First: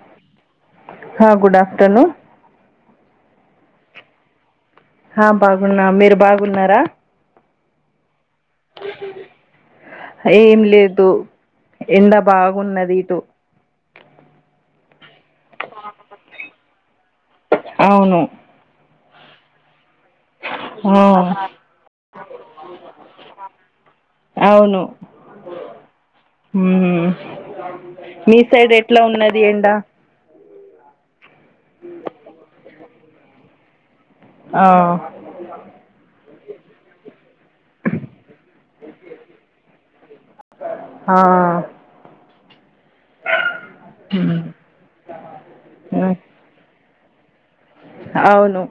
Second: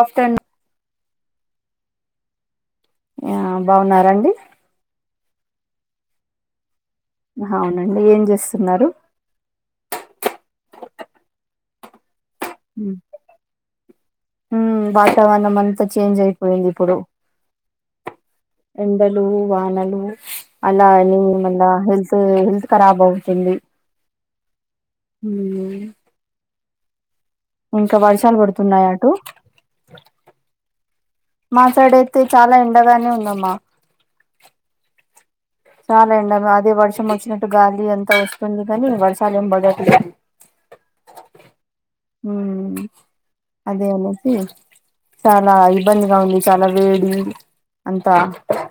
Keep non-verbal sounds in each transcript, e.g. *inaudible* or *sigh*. Afternoon హ good afternoon ఆ బాగున్నారండి హ బాగున్నా మీరు బాగున్నారా అవునండి ఏం చేస్ ఏం లేదు ఎండా బాగున్నది ఇటు హ్మ్ వాతావరణం అంతా చేంజ్ అయిపోయింది ఇప్పుడు అవును ఎండలు వానలు అలా ఆ, నే మళ్ళా హెల్త్ హెల్త్ ఖరాబ్ అవుతుంది అవును ఉమ్, ఊ ఇంకా వర్షాలు మీ సైడ్ పడుతున్నాయి ఎట్లా అటు ఉన్నది ఎండా మా సైడ్అయితే చాలా ఎండగానే ఉందమ్మా ఆ చాలా ఎండ అదే వర్షం వచ్చిన గాలి అంతా వస్తుంది కానీ వర్షాలు ఏం పడట్లేదు ఆ, ఊ అదే అనేసి మ్మ్. చాలా మ్మ్. ఇబ్బందిగా ఉంది చాలా వేడి అంతా అవును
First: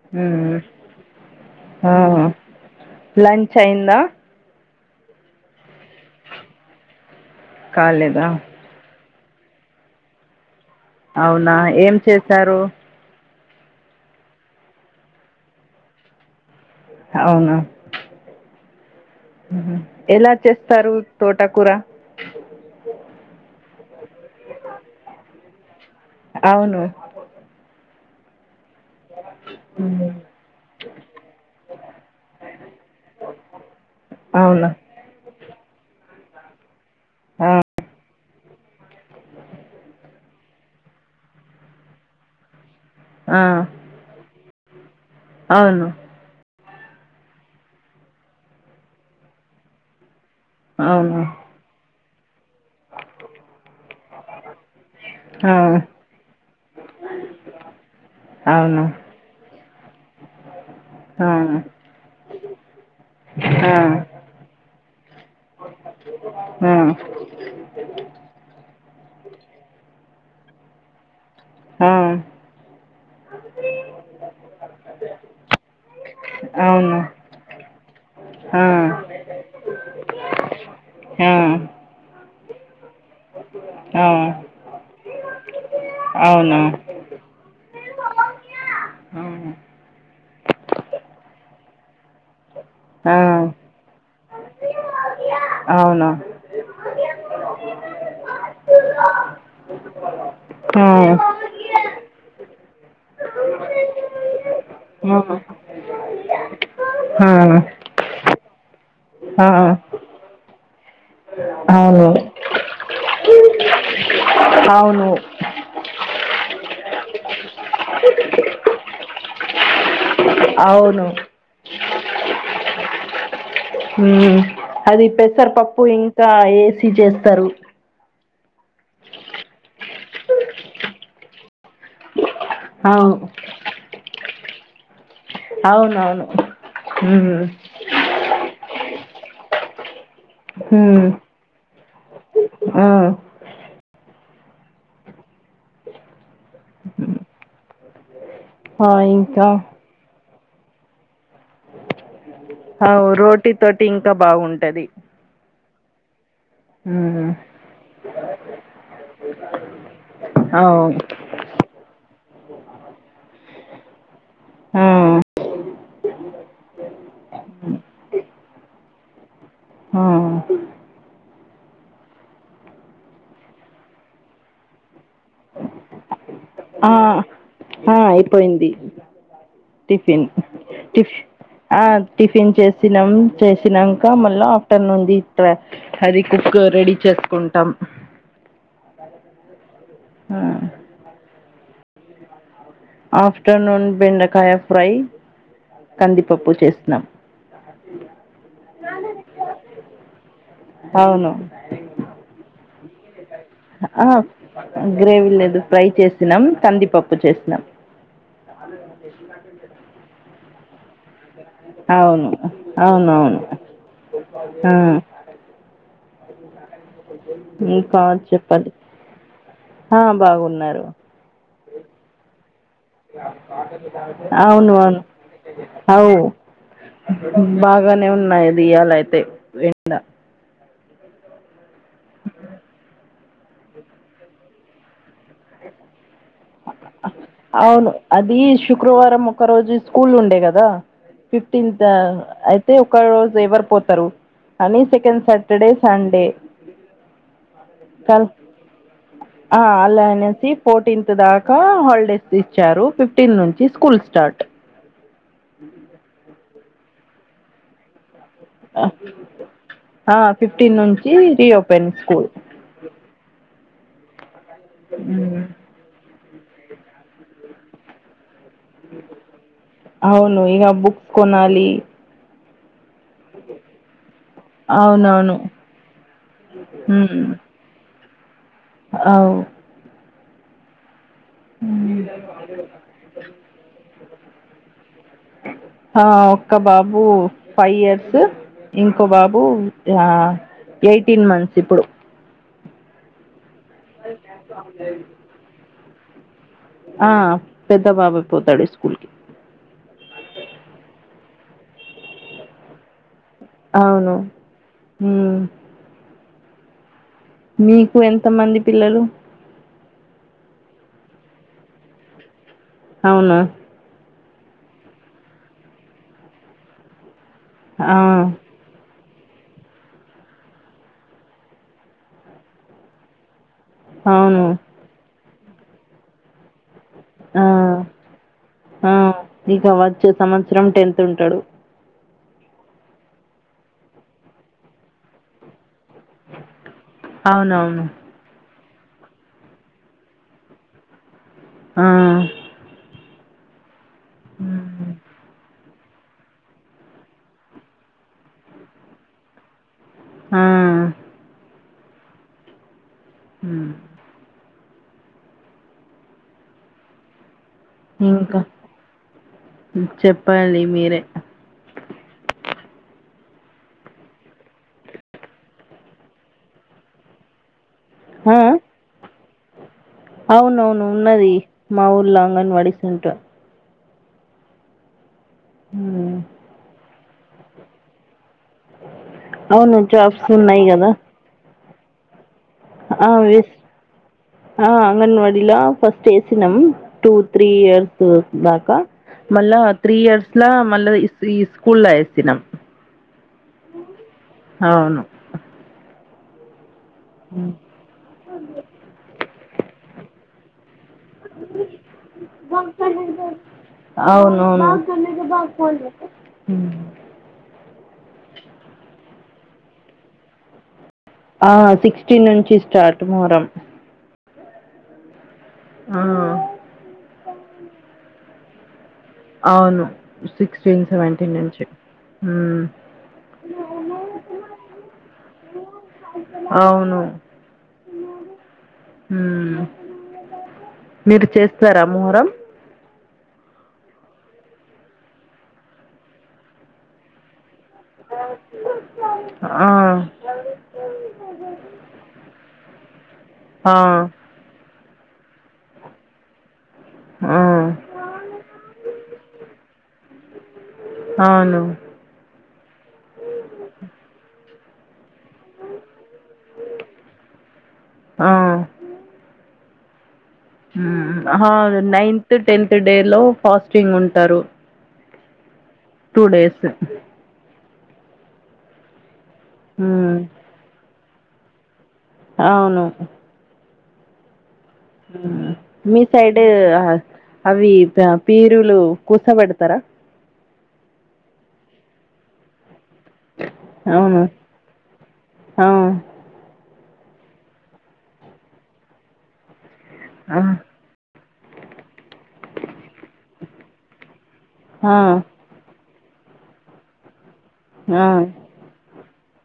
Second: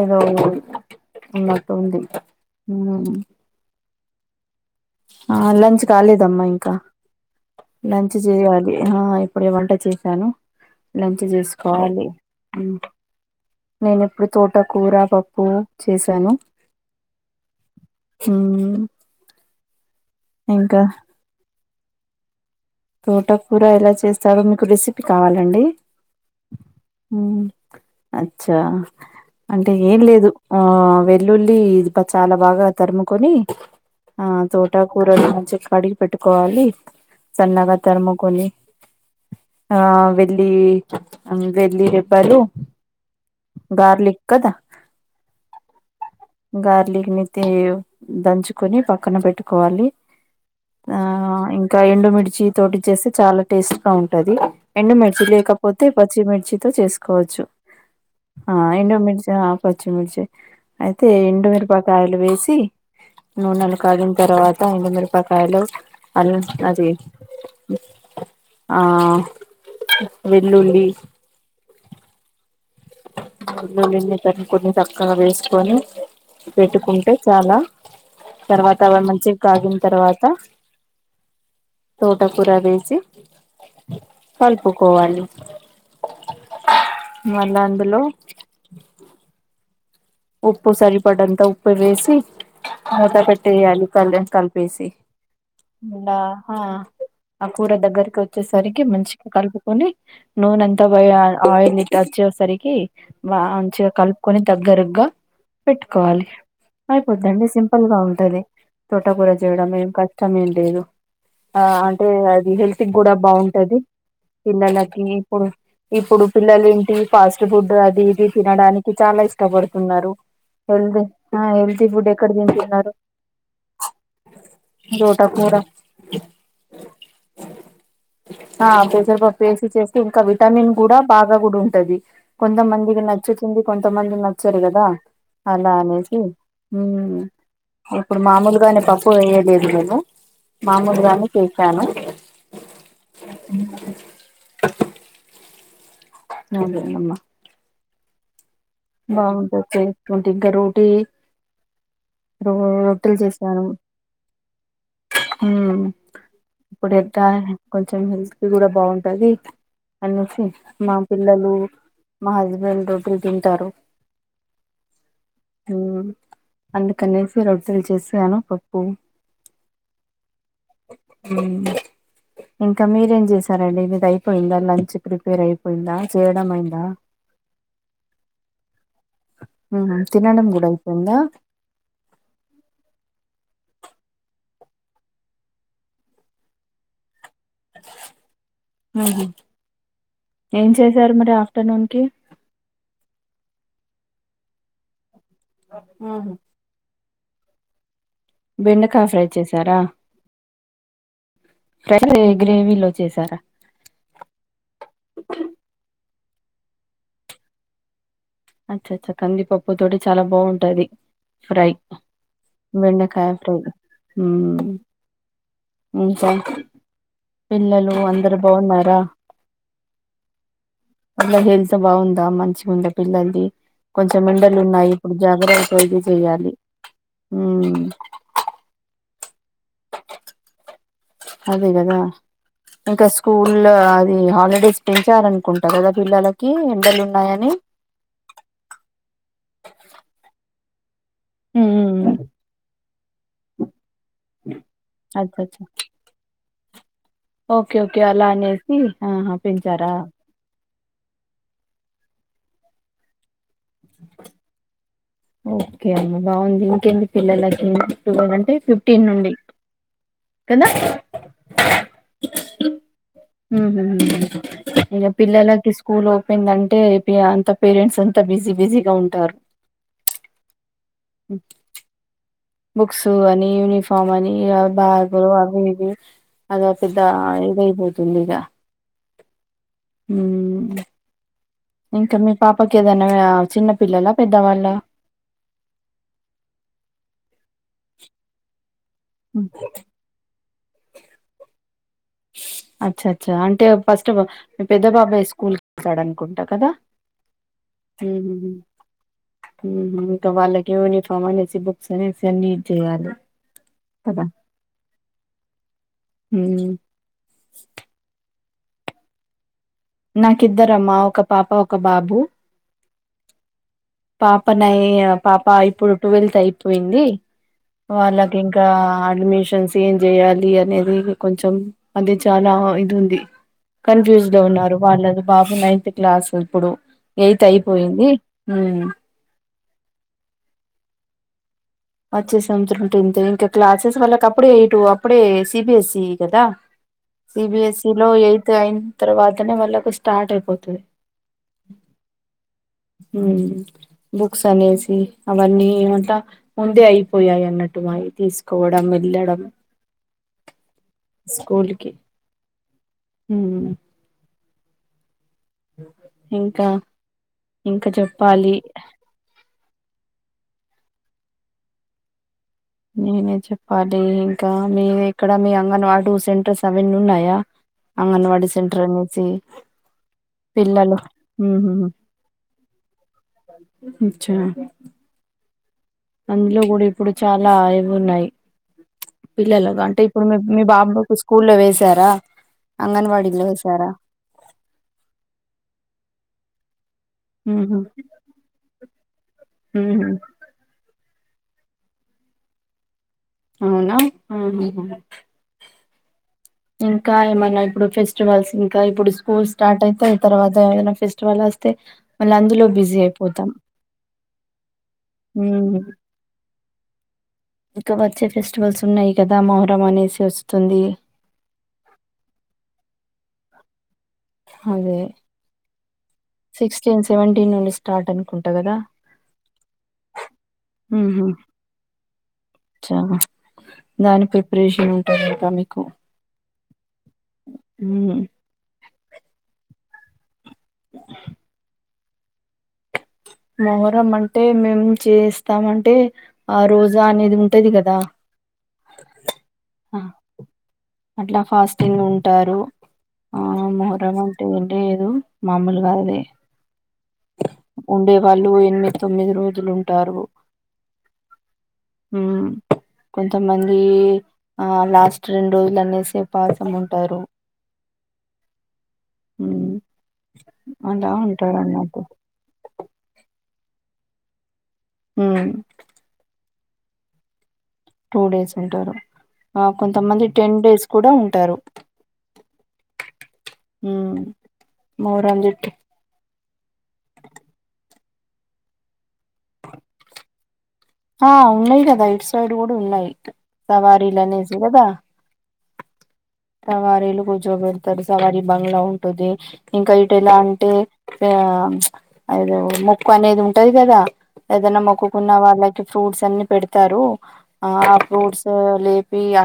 ఏదో ఉ మ్మ్. వున్నట్టు ఉంది ఊ అయ్యింద ఆ లంచ్ కాలేదమ్మా ఇంకా లంచ్ కాలేదా చేయాలి అప్పుడే వంట చేశాను లంచ్ అవునా ఏం చేసుకోవాలి చేశారు నేనెప్పుడు తోట కూర పప్పు చేశాను అవునా హు ఎలా చేస్తారు తోటకూర తోటకూర ఎలా చేస్తారో మీకు రెసిపీ కావాలండి అవును అచ్చా అంటే ఏం లేదు ఆ వెల్లుల్లి చాలా బాగా తరుముకొని ఆ అవును తోటకుర్రను నుంచి కడిగి పెట్టుకోవాలి ఆ, సన్నగా తరుము కొని ఆ వేలి వేలిరెబ్బలు ఆ, గార్లిక్ కదా అవును గార్లిక్ ని దంచుకొని పక్కన పెట్టుకోవాలి ఆ అవును ఇంకా ఎండుమిర్చి తోటి చేస్తే చాలా టేస్ట్ గా ఉంటది ఎండుమిర్చి ఆ! లేకపోతే పచ్చిమిర్చితో చేసుకోవచ్చు ఆ అవును. ఎండుమిర్చి పచ్చిమిర్చి తే ఆ! ఎండు మిరపకాయలు వేసి ఆ! నూనెలు కాగిన తర్వాత ఎండుమిరపకాయలు అ ఆ! అది ఆ వెల్లుల్లి ఆ వెల్లుల్లి తరుముకొని చక్కగా వేసుకొని అవును. పెట్టుకుంటే చాలా ఆ! తర్వాత అవి మంచివి కాగిన తర్వాత ఆ! తోటకూర వేసి ఆ! కలుపుకోవాలి అవును. మళ్ళా అందులో ఆ ఉప్పు సరిపడంత ఉప్పు వేసి మూత పెట్టేయాలి అల క కలిపిసి అవును. ఆ కూర దగ్గరకి వచ్చేసరికి మంచిగా కలుపుకొని ఆ! ఆ! నూనెంతా పో ఆ! ఆయిల్ ఇచ్చ వచ్చేసరికి మంచిగా కలుపుకొని దగ్గరగా పెట్టుకోవాలి అయిపోద్దండి సింపుల్ గా ఉంటది తోటకూర ఆ, చేయడం ఏం కష్టం ఏం లేదు ఆ అవును. అంటే అది హెల్త్ కూడా బాగుంటది పిల్లలకి అవును. ఇప్పుడు ఇప్పుడు పిల్లలు ఫాస్ట్ ఫుడ్ అది ఇది తినడానికి చాలా ఇష్టపడుతున్నారు హెల్తీ అవును. ఆ హెల్తీ ఫుడ్ ఎక్కడ తింటున్నరు ఉ అది పెసరపప్పు ఇంకా ఏసీ చేస్తారు ఆ పేసర్పప్పు వేసి చేస్తే ఇంకా విటమిన్ కూడా బాగా కూడా ఉంటది కొంతమందికి అవును. నచ్చుతుంది కొంతమందికి నచ్చదు కదా అలా అనేసి అవునవును ఉమ్, ఇప్పుడు మామూలుగానే పప్పు పోయిదు ఇందులో మామూలు ఉమ్, గానే చేశాను ఆ అదే అమ్మా ఆ ఇంకా బాగుంటది చూడు ఇక్కడ ఓటి అవు రోటిల్ రోటీ చేశాను తోటి ఇంకా బాగుంటది హ్మ్ ఇప్పుడు ఎట్ల కొంచెం హెల్త్ కి కూడ బాగుంటది అనేసి అవును మా పిల్లలు మా హస్బెండ్ రోజు తింటారు హ్మ్ హ్మ్ అందుకనేసి రొట్టెలు చేసాను పప్పు హ్మ్ హ్మ్ ఇంకా మీరేం చేసారండి మీది అయిపోయిందా లంచ్ ప్రిపేర్ అయిపోయిందా చేయడం అయిందా ఆ, ఆ, అయిపోయింది ఉహు టిఫిన్ తినడం కూడా టిప్ అయిపోయిందా ఆ టిఫిన్ చేసినాం చెస్ వచ్చినంక మళ్ళా ఆఫ్టర్నూన్ ది అది కుక్ రెడీ చేస్ కుంటాం ఉహు ఏం చేశారు మరి ఆఫ్టర్నూన్ కి ఆఫ్టర్నూన్ బెండకాయ ఫ్రై కందిపప్పు చేసినం అ బెండకాయ ఫ్రై చేసారా అవును ఫ్రై గ్రేవీలో చేసార ఆ గ్రేవీ లేదు ఫ్రై చేసినాం కందిపప్పు చేసినాం అచ్చ అచ్చా కందిపప్పు తోటి చాల బాగుంటది ఫ్రై అవును బెండకాయ అవునవును ఫ్రై ఆ ఇంకా పిల్లలు ఇంకా అందరు చెప్పండి బాగున్నార ఆ బాగున్నారు అట్లా హెల్త్ బాగుందా మంచిగ ఉందా పిల్లల్ది కొంచెం ఎండలు అవును ఉన్నాయి అవును ఇప్పుడు జాగ్రత్త తీసుకో అవు చేయాలి బాగానే ఉన్నాయి ది ఇయ్యాల అయితే ఎండ అదే కద ఇంక స్కూల్ అది హాలిడేస్ పెం చ్చారనుకుంటా కదా పిల్లలకి ఎండలు ఉన్నాయని అవును అది శుక్రవారం ఒక రోజు స్కూల్ ఉండే గద ఫిఫ్టీన్త్ మ్మ్ అయితే ఒక రోజు ఎవరి పో తరు అని second Saturday Sunday okay okay అలా అనేసి ఆహా ఆ పెంచారా అలా అనేసి ఫోర్టీన్త్ దాక హాలిడేస్ ఇచ్చారు ఫిఫ్ ఫిఫ్టీన్ నుంచి స్కూల్ స్టార్ట్ ఒకే అండి బాగుంది ఈకేంది పిల్లలకి ట్వెల్ అంటే ఫిఫ్టీన్ నుండి ఆ కదా ఫిఫ్టీన్ నుంచి రీఓపెన్ స్కూల్ ఉహ్మ్ ఇగ హ్మ్. పిల్లలకి స్కూల్ ఓపోయిందంటే అంత పేరెంట్స్ అంత బిజి అవును ఇగ బుక్స్ కొనాలి బుక్స్ అని యూనిఫామ్ అని అ బ్యాగు అవునవును అవి ఇవి అదో పెద్ద ఇది అయిపోతుంది ఇగ అవ్ హ్మ్ ఇంకా మీ పాపకి ఏదైన చిన్న పిల్లల పెద్దవాళ్ళ ఆ ఒక్క బాబు ఫైవ్ ఇయర్స్ ఇంకో బాబు ఆ ఎయిటీన్ మంత్స్ ఇప్పుడు అచ్చ అచ్చా అంటే ఫస్ట్ ఆఫ్ మీ పెద్ద బాబు స్కూల్ కు వెళ్తాడు అనుకుంటా కదా ఆ పెద్ద బాబే పోతాడు ఈ స్కూల్ కి ఇంకా వాళ్ళకి యూనిఫామ్ అనేసి బుక్స్ అనేసి అన్ని ఇది చేయాలి అవును కదా మ్ మ్ మీకు ఎంతమంది పిల్లలు నాకిద్దరమ్మా ఒక పాప ఒక బాబు అవునా పాప నై పాప ఇప్పుడు ట్వెల్త్ అయిపోయింది ఆ వాళ్లకి ఇంకా అ అడ్మిషన్స్ ఏం చెయాలి అనేది కొంచెం అది చాలా ఇది ఉంది కన్ఫ్యూజ్ లో అవును ఉన్నారు వాళ్లది బాబు నైన్త్ క్లాస్ ఇప్పుడు ఆ ఎయిత్ అయిపోయింది ఉమ్ ఆ ఇగ వచ్చే సంవత్సరం టెన్త్ ఉంటడు వచ్చే సంవత్సరం టెన్త్ ఇంకా క్లాసెస్ క అప్పుడే ఏయిటు అప్పుడే సిబిఎసి కదా అవునవును సిబిఎస్ఈ లో ఎయిత్ జాయిన్ తర్వాతనే వాళ్ళకు స్టార్ట్ అయిపోతుంది ఆ బుక్స్ ఉమ్ అనేసి అవన్నీ అంట ముందే అయిపోయాయి అన్నట్టు మాయి తీసుకోవడం వెళ్ళడం ఆ స్కూల్కి మ్ ఇంకా ఇంకా చెప్పాలి చెప్పాలి మీరే నేనే చెప్పాలి ఇంకా మీవు ఎక్కడ మీ అంగన్ ఆటు సెంటర్స్ అవన్నీ ఉన్నాయా ఆ అంగన్వాడి ఆ? సెంటర్ అనేసి అవునవును పిల్లలు ఉన్నది మా ఉహుహు. ఊర్ల అంగని వాడి అచ్చా హ్మ్. అందులో కూడా ఇప్పుడు చాలా యివి ఉన్నాయి అవును పిల్లలుగా అంటే ఇప్పుడు జాబ్స్ మ్ మీ ఉన్నాయి కదా బాబుకు స్కూల్లో వేసారా ఆ అంగన్వాడీలో విస్ వేసారా ఆ అంగన్వాడీలా ఫస్ట్ ఎసినం టూ త్రీ ఇయర్స్ దాకా మళ్ళా త్రీ ఇయర్స్ మళ్ళా ఇస్ ఈ్ర స్కూల్ల్ల ఎసినం అవునా అహ హా ఇంకా ఏమైనా ఇప్పుడు ఫెస్టివల్స్ ఇంకా ఇప్పుడు స్కూల్ స్టార్ట్ అయితే తర్వాత ఏమన్న ఫెస్టివల్ వస్తే మళ్ళ అందులో బిజీ అయిపోతాం అవును హ్మ్. ఇంక వచ్చే ఫెస్టివల్స్ ఉన్నాయి కదా మొహరం అనేసి వస్తుంది ఆ సిక్స్టీన్ నుంచి స్టార్ట్ మొహరం అదే ఆ సిక్స్టీన్ సెవెంటీన్ నుండి స్టార్ట్ అనుకుంటా కదా అవును సిక్స్టీన్ సెవెంటీన్ నుంచి మ్మ్ చ దాని ప్రిపరేషన్ ఉంటాంది ఇంకా మీకు అవును హ్మ్. మ్ మీరు చేస్తారా మొహరం మొహరం అంటే మేము చేస్తాం అంటే ఆ రోజా అనేది ఉ ఆ అట్లా ఫాస్టింగ్ ఉంటారు ఆ మొహరం అంటే ఏం లేదు మామూలుగా అదే ఆ ఉండేవాళ్ళు ఎనిమిది తొమ్మిది రోజులుంటారు అవును కొంతమంది ఆ లాస్ట్ రెండు రోజుల్నేసే పాసం ఉంటారు ఆ అలా ఆహా ఉంటారు అన్నట్టు నైన్త్ టెన్త్ డే లో ఫాస్టింగ్ ఉంటారు హ టూ డేస్ టూ డేస్ ఉంటారు ఆ మ్మ్ కొంతమంది టెన్ డేస్ కూడా ఉంటారు అవును హ్మ్ మీ సైడ్ అవి పీరులు కూసబెడతారా ఆ ఉన్నాయి కదా యిట్ సైడ్ కూడా ఉన్నాయి సవారలనేసిరదా అ సవారీలు కూచో పెడతారు సవారి బంగ్లా ఉంటుది ఇంకా ఇటు ఎలా ఆ అంటే ఆ అదో మొక్కనేది ఉంటది కదా ఏదైనా ఆ మొక్కుకున్న వాళ్ళకి ఫ్రూట్స్ అన్ని పెడతారు ఆ ఆ ఫ్రూట్స్ లే ప్పి ఆ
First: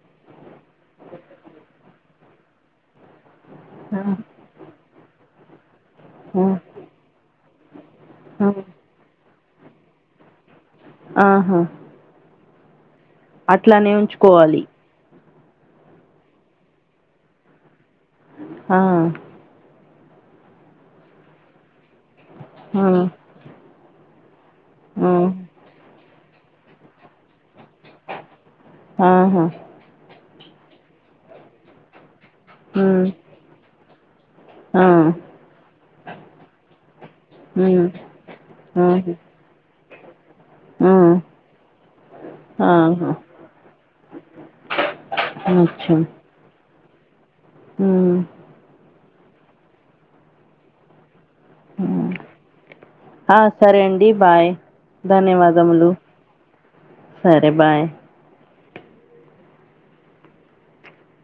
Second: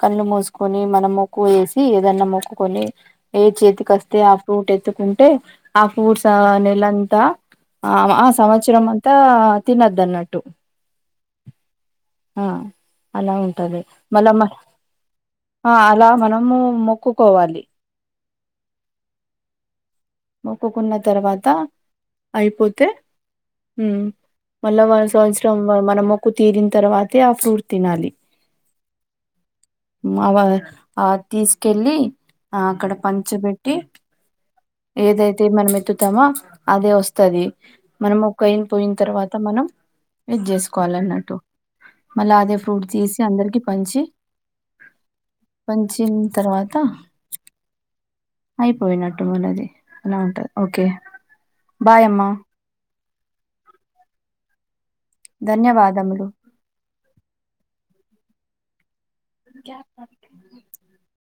కళ్ళు మూసుకొని మనం మొక్కువ వేసి ఏదన్నా మొక్కుకొని ఏ చేతికి వస్తే ఆ ఫ్రూట్ ఎత్తుకుంటే ఆ ఫూడ్స్ ఆ నెలంతా ఆ ఆ సంవత్సరం అంతా తిన్నదాన్నట్టు ఆహా ఆ అలా ఉంటుంది అట్లానే మళ్ళ మ ఉంచుకోవాలి ఆ అలా మనము మొక్కుకోవాలి ఆ మొక్కకున్న తర్వాత ఆ అయిపోతే హ్మ్ మళ్ళా వాలా ఆ సంవత్సరంలో మన మొక్కు తీరిన తర్వాతే ఆ ఫ్రూట్ తినాలి ఆహా అ ఆ తీసుకెళ్ళి ఆ అక్కడ ఉమ్ పంచ పెట్టి ఆ ఏదైతే మనం ఎత్తుతామో అదే వస్తుది ఉమ్ మనం ఓకైనా పోయిన ఆహా తర్వాత మనం ఇది ఆ చేసుకోవాలి అన్నట్టు మళ్ళీ అదే ఫ్రూట్ ఆహా తీసి అందరికి పంచి అచ్చా పంచ్చిన్ తర్వాత ఉమ్ అయిపోయినట్టు మూనది అలా ఉంటది ఓకే ఉమ్. బాయమ్మా ఆ సరే అండి బాయ్ ధన్యవాదములు సరే బాయ్ కెప్ *unintelligible*